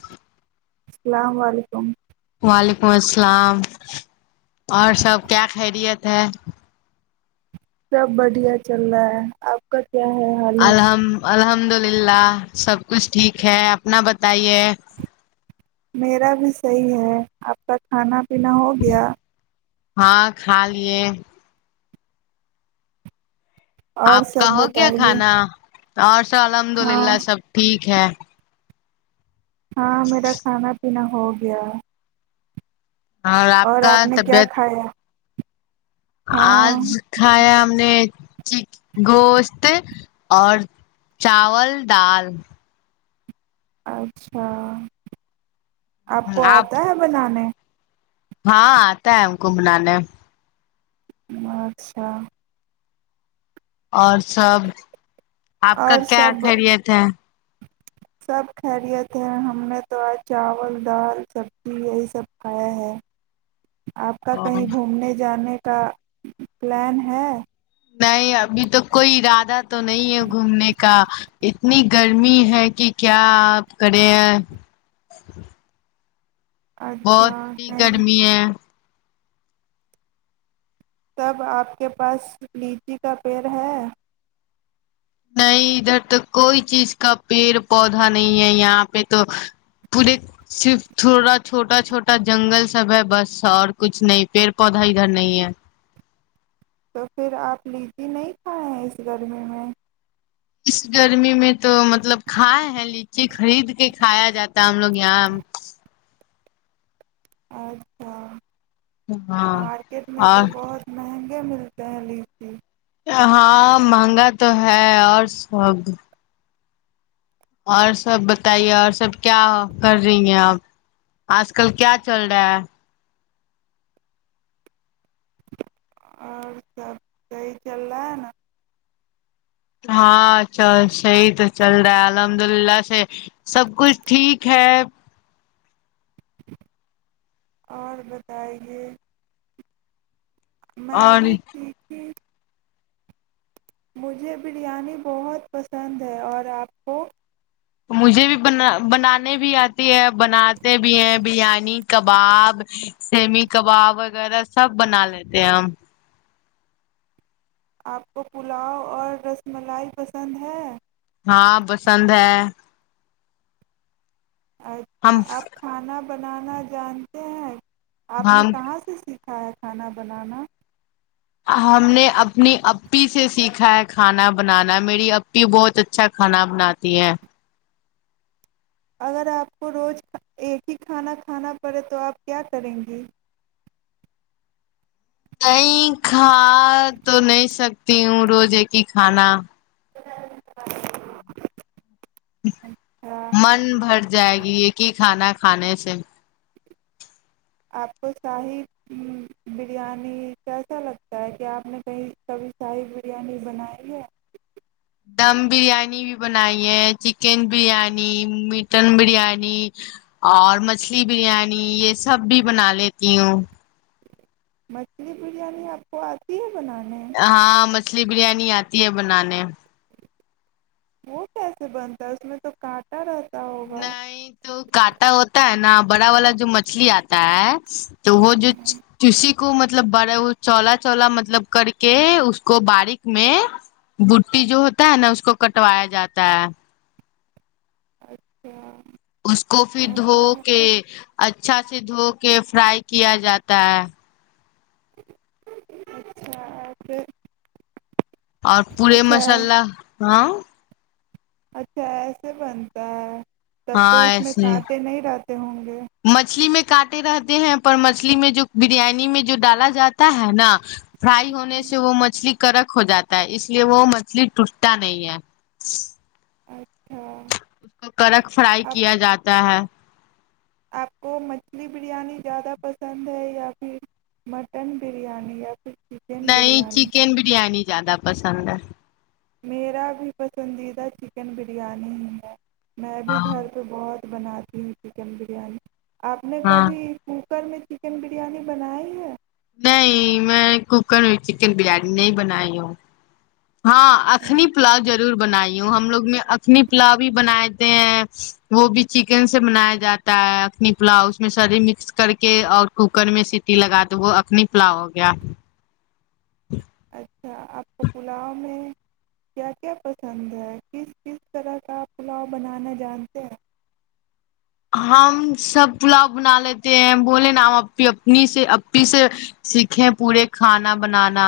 ج [unintelligible] السلام علیکم وعلیکم السلام اور سب کیا خیریت ہے سب بڑھیا چل رہا ہے آپ کا کیا ہے حال ہے الحم الحمد للہ سب کچھ ٹھیک ہے اپنا بتائیے میرا بھی صحیح ہے آپ کا کھانا پینا ہو گیا ہاں کھا لیے اور آپ کا سب ہو گیا بتائیے کھانا آ [unintelligible] الحمد ہاں للہ سب ٹھیک چ ہے [unintelligible] ہاں میرا کھانا پینا ہو گیا اور آپ کا نے کیا طبیعت کھایا آج ہاں کھایا ہم نے چ گوشت اور چاول دال اچھا آپ کو آتا ہے بنانے ہاں آتا ہے ہم گومنانے اچھا اور سب آپ کا اور کیا سب خیریت ہے سب خیریت ہیں ہم نے تو آج چاول دال سبزی یہی سب کھایا ہے آپ کا اور کہیں گھومنے جانے کا پلان ہے نہیں ابھی توک کوئی ارادہ تو نہیں ہے گھومنے کا اتنی گرمی ہے کہ کیا آپ کرے ہیں بہت اچھا ہی نہیں گرمی ہے سب آپ کے پاس لیچی کا پیڑ ہے نہیں ادھر تو کوئی چیز کا پیڑ پودا نہیں ہے یہاں پہ تو پورے صرف تھوڑا چھوٹا چھوٹا جنگل سب ہے بس اور کچھ نہیں پیڑ پودا ادھر نہیں ہے تو پھر آپ لیجی نہیں کھائے ہیں اس گرمی میں اس گرمی میں تو مطلب کھائے ہیں لیچی خرید کے کھایا جاتا ہے ہم لوگ یہاں اچھا ہاں مارکیٹ میں اور تو بہت مہنگا ملتے ہیں لیچی ہاں مہنگا تو ہے اور سب اور سب بتائیے اور سب کیا کر رہی ہیں اب آج کل کیا چل رہا ہے اور سب صحیح چل رہا ہے نا ہاں چل صحیح تو چل رہا ہے الحمد للہ سے سب کچھ ٹھیک ہے اور بتائے میں اور بھی ٹھیک تھی مجھے بریانی بہت پسند ہے اور آپ کو مجھے بھی بنا بنانے بھی آتی ہے بناتے بھی ہیں بریانی کباب سیمی کباب وغیرہ سب بنا لیتے ہیں ہم آپ کو پلاؤ اور رس ملائی پسند ہے ہاں پسند ہے ہم اچھا آپ کھانا بنانا جانتے ہیں آپ نے ہم کہاں سے سیکھا کھیا کھانا بنانا ہم نے اپنی اپی سے سیکھا ہے کھانا بنانا میری اپی بہت اچھا کھانا بناتی ہیں اگر آپ کو روز ایک ہی کھانا کھانا پڑے تو آپ کیا کریں گی نہیں کھا تو نہیں سکتی ہوں روز ایک ہی کھانا جی [unintelligible] من بھر جائے گی یہ کہ کھانا کھانے سے آپ کو شاہی بریانی کیسا لگتا ہے کیا آپ نے کہیں کبھی شاہی بریانی بنائی ہے دم بریانی بھی بنائی ہے چکن بریانی مٹن بریانی اور مچھلی بریانی یہ سب بھی بنا لیتی ہوں مچھلی بریانی آپ کو آتی ہے بنانانی ہاں مچھلی بریانی آتی ہے بنانے وہ کیسے بنتا ہے اس میں تو کانٹا رہتا ہوگا نہیں تو کانٹا ہوتا ہے نا بڑا والا جو مچھلی آتا ہے تو وہ جو چسی کو مطلب بڑا وہ چولا چولا مطلب کر کے اس کو باریک میں بٹی جو ہوتا ہے نا اس کو کٹوایا جاتا ہے اچھا اس کو پھر دھو ماشاء کے اللہ، اچھا سے دھو کے فرائی کیا جاتا ہے اچھا اور پورے اچھا مسالہ ہاں اچھا ایسے بنتا ہے تب تو ہاں اس میں ایسے کانٹے نہیں رہتے ہوں گے کاٹے رہتے ہیں پر مچھلی میں جو بریانی میں جو ڈالا جاتا ہے نا فرائی ہونے سے وہ مچھلی کرک ہو جاتا ہے اس لیے وہ مچھلی ٹوٹتا نہیں ہے اچھا اس کو کڑک فرائی آپ کیا جاتا ہے آپ کو مچھلی بریانی زیادہ پسند ہے یا پھر مٹن بریانی یا پھر چکن نہیں بریانی چکن بریانی زیادہ پسند ہے میرا بھی پسندیدہ چکن بریانی ہی ہے میں بھی گھر پہ بہت بناتی ہوں چکن بریانی آپ نے ہاں کبھی کوکر میں چکن بریانی بنائی ہے نہیں میں کوکر چکن بریانی نہیں بنائی ہوں ہاں اخنی پلاؤ ضرور بنائی ہوں ہم لوگ میں اخنی پلاؤ بھی بنے ہیں وہ بھی چکن سے بنایا جاتا ہے اخنی پلاؤ اس میں ساریے مکس کر کے اور کوکر میں سیٹی لگا دو وہ اخنی پلاؤ ہو گیا اچھا آپ کو پلاؤ میں کیا کیا پسند ہے کس کس طرح کا پلاؤ بنانا جانتے ہیں ہم سب پلاؤ بنا لیتے ہیں بولے نا ہم اپ اپنی سے اپی سے سیکھے پورے کھانا بنانا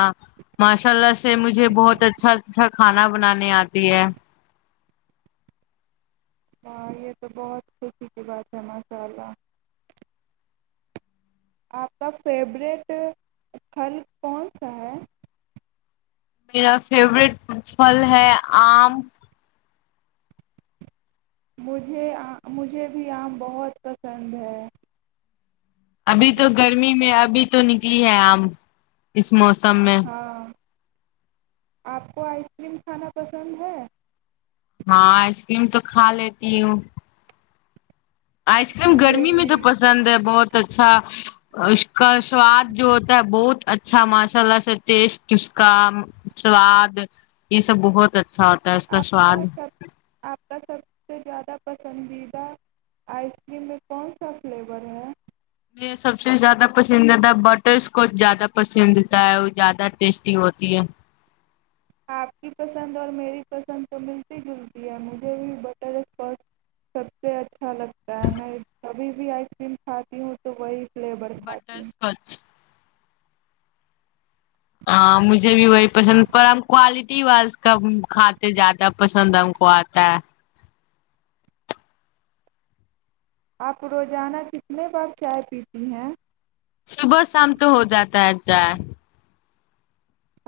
ماشاء اللہ سے مجھے بہت اچھا اچھا کھانا بنانے آتی ہے ہاں یہ تو بہت خوشی کی بات ہے ماشاء اللہ آپ کا فیوریٹ پھل کون سا ہے میرا فیورٹ پھل ہے آم مجھے مجھے بھی آم بہت پسند ہے ابھی تو گرمی میں ابھی تو نکلی ہے آم اس موسم میں ہاں آپ کو آئس کریم کھانا پسند ہے ہاں ائس کریم تو کھا لیتی ہوں آئس کریم مجھے گرمی میں بھی تو پسند ہے بہت اچھا اس کا سواد جو ہوتا ہے بہت اچھا ماشاء اللہ سے ٹیسٹ اس کا سواد یہ سب بہت اچھا اچھا ہوتا ہے اس کا آپ سواد سب آپ کا سب سے زیادہ پسندیدہ آئس کریم میں کون سا فلیور ہے میرے سب سے زیادہ پسندیدہ بٹر سکوچ زیادہ پسندیدہ ہے اور زیادہ ٹیسٹی ہوتی ہے آپ کی پسند اور میری پسند تو ملتی جلتی ہے مجھے بھی بٹر اسکاچ سب سے اچھا لگتا ہے میں کبھی بھی آئس کریم کھاتی ہوں تو وہی فلیور بٹر کھاتی ہوں اسکچ ہاں مجھے بھی وہی پسند پر ہم کوالٹی وال کا کھاتے زیادہ پسند ہم کو آتا ہے آپ روزانہ کتنے بار چائے پیتی ہیں صبح شام تو ہو جاتا ہے ا جائے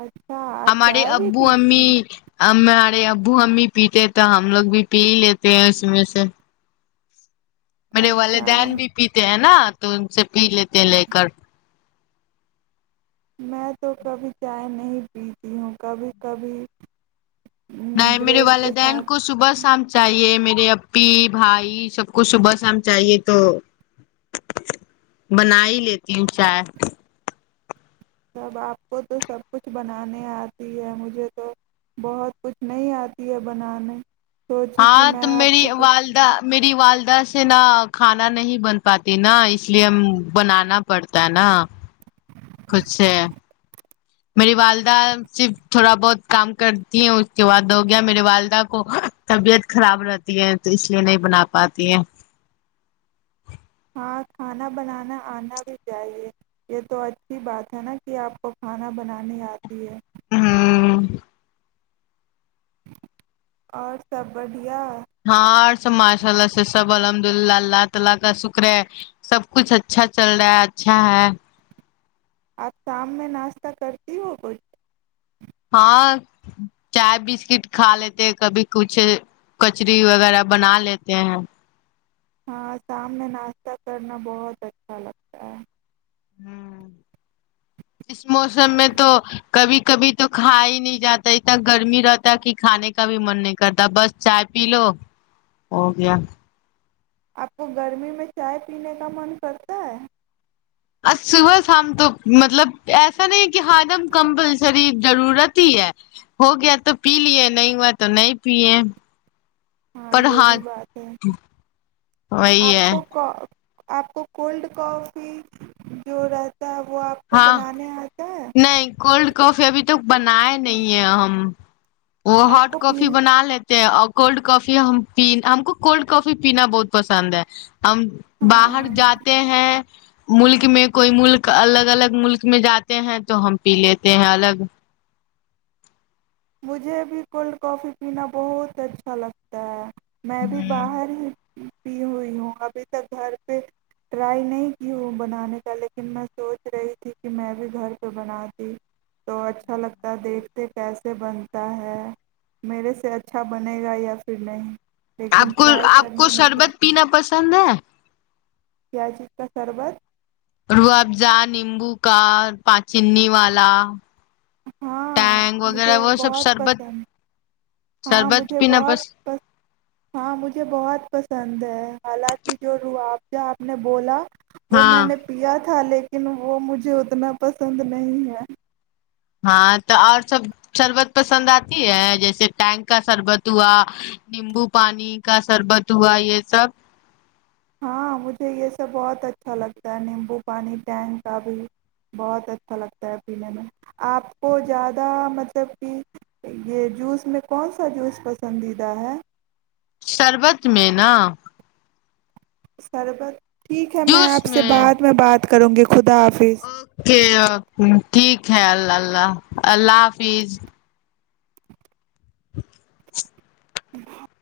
اچھا آپ ہمارے چائے بھی ابو پیتی امی ہیں۔ ہم ہمارے ابو ہم بھی پیتے ہیں تو ہم لوگ بھی پی لیتے ہیں اس میں سے میرے والے اچھا دن بھی پیتے ہیں نا تو سے پی لیتے لے کر میں تو کبھی چائے نہیں پیتی ہوں کبھی کبھی م، نہیں میرے بریڈ کے والدین ساتھ کو صبح شام چاہیے میرے میرے اپی بھائی سب کو صبح شام چاہیے تو بنا ہی لیتی ہوں چائے اب آپ کو تو سب کچھ بنانے آتی ہے مجھے تو بہت کچھ نہیں آتی ہے بنانے سوچی کہ ہاں تو میں آپ میری سے کچھ والدہ میری والدہ سے نا کھانا نہیں بن پاتی نا اس لیے ہم بنانا پڑتا ہے نا کچھ میری والدہ صرف تھوڑا بہت کام کرتی ہے اس کے بعد ہو گیا میری والدہ کو طبیعت خراب رہتی ہے تو اس لیے نہیں بنا پاتی ہے ہاں کھانا بنانا آنا بھی چاہیے یہ تو اچھی بات ہے نا کہ آپ کو کھانا بنانی آتی ہے ہاں اور سب بڑھیا مجھے وہاں پر دی نا ٹھار س ماشاءاللہ سے سب الحمدللہ اللہ تعالی کا شکر ہے سب کچھ اچھا چل رہا ہے اچھا ہے آپ شام میں ناشتہ کرتی ہو کچھ ہاں چائے بسکٹ کھا لیتے ہیں کبھی کچھ کچری وغیرہ بنا لیتے ہیں ہاں شام میں ناشتہ کرنا بہت اچھا لگتا ہے ہ اس موسم میں تو کبھی کبھی تو کھا ہی نہیں جاتا اتنا گرمی رہتا ہے کہ کھانے کا بھی من نہیں کرتا بس چائے پی لو ہو گیا آپ کو گرمی میں چائے پینے کا من کرتا ہے ا صبحام تو مطلب ایسا نہیں کہ ہجم کمپلسری ضرورت ہی ہے ہو گیا تو پی لیے نہیں ہوا تو نہیں پیے ہاں یہ بھی بات ہے وہی آپ ہے کو آپ کو کولڈ کافی جو رہ کیا وہ آپ کو ہاں بنانے آتا ہے نہیں کولڈ کافی ابھی توک بنایا نہیں ہے ہم وہ آپ ہاٹ کو کافی پین بنا لیتے ا کولڈ کافی ہم ہم کو کولڈ کافی پینا بہت پسند ہے ہم ہاں باہر ہاں جاتے ہیں ملک میں کوئی ملک الگ ال الگ ملک میں جاتے ہیں تو ہم پی لیتے ہیں الگ مجھے بھی کولڈ کافی پینا بہت اچھا لگتا ہے میں بھی باہر ہی پی ہوئی ہوں ابھی تک گھر پہ ٹرائی نہیں کی ہوں بنانے کا لیکن میں سوچ رہی تھی کہ میں بھی گھر پہ بنا دی تو اچھا لگتا دیکھتے پسے سے بنتا ہے میرے سے اچھا بنے گا یا پھر نہیں لیکن آپ کو ٹرائی آپ کو کرنے میں کیا شربت پینا پسند ہے پیاجز کا سربت روح افزا نیمبو کا پان چنی والا ہاں ٹینگ مجھے وغیرہ وہ سب بہت شربت پسند ہاں شربت مجھے پینا بہت پس پ ہاں مجھے بہت پسند ہے حالانکہ جو روحاب ج آپ نے بولا وہ میں ہاں نے پیا تھا لیکن وہ مجھے اتنا پسند نہیں ہے ہاں تو اور سب شربت پسند آتی ہے جیسے ٹینک کا شربت ہوا نیمبو پانی کا شربت ہوا یہ سب ہاں مجھے یہ سب بہت اچھا لگتا ہے نیمبو پانی ٹینک کا بھی بہت اچھا لگتا ہے پینے میں آپ کو زیادہ مطلب کہ یہ جوس میں کون سا جوس پسندیدہ ہے شربت میں نا سربت ٹھیک ہے میں آپ سے بعد میں بات کر کرو گے اوکے کی خ اللہ اللہ اللہ حافظ [inaudible]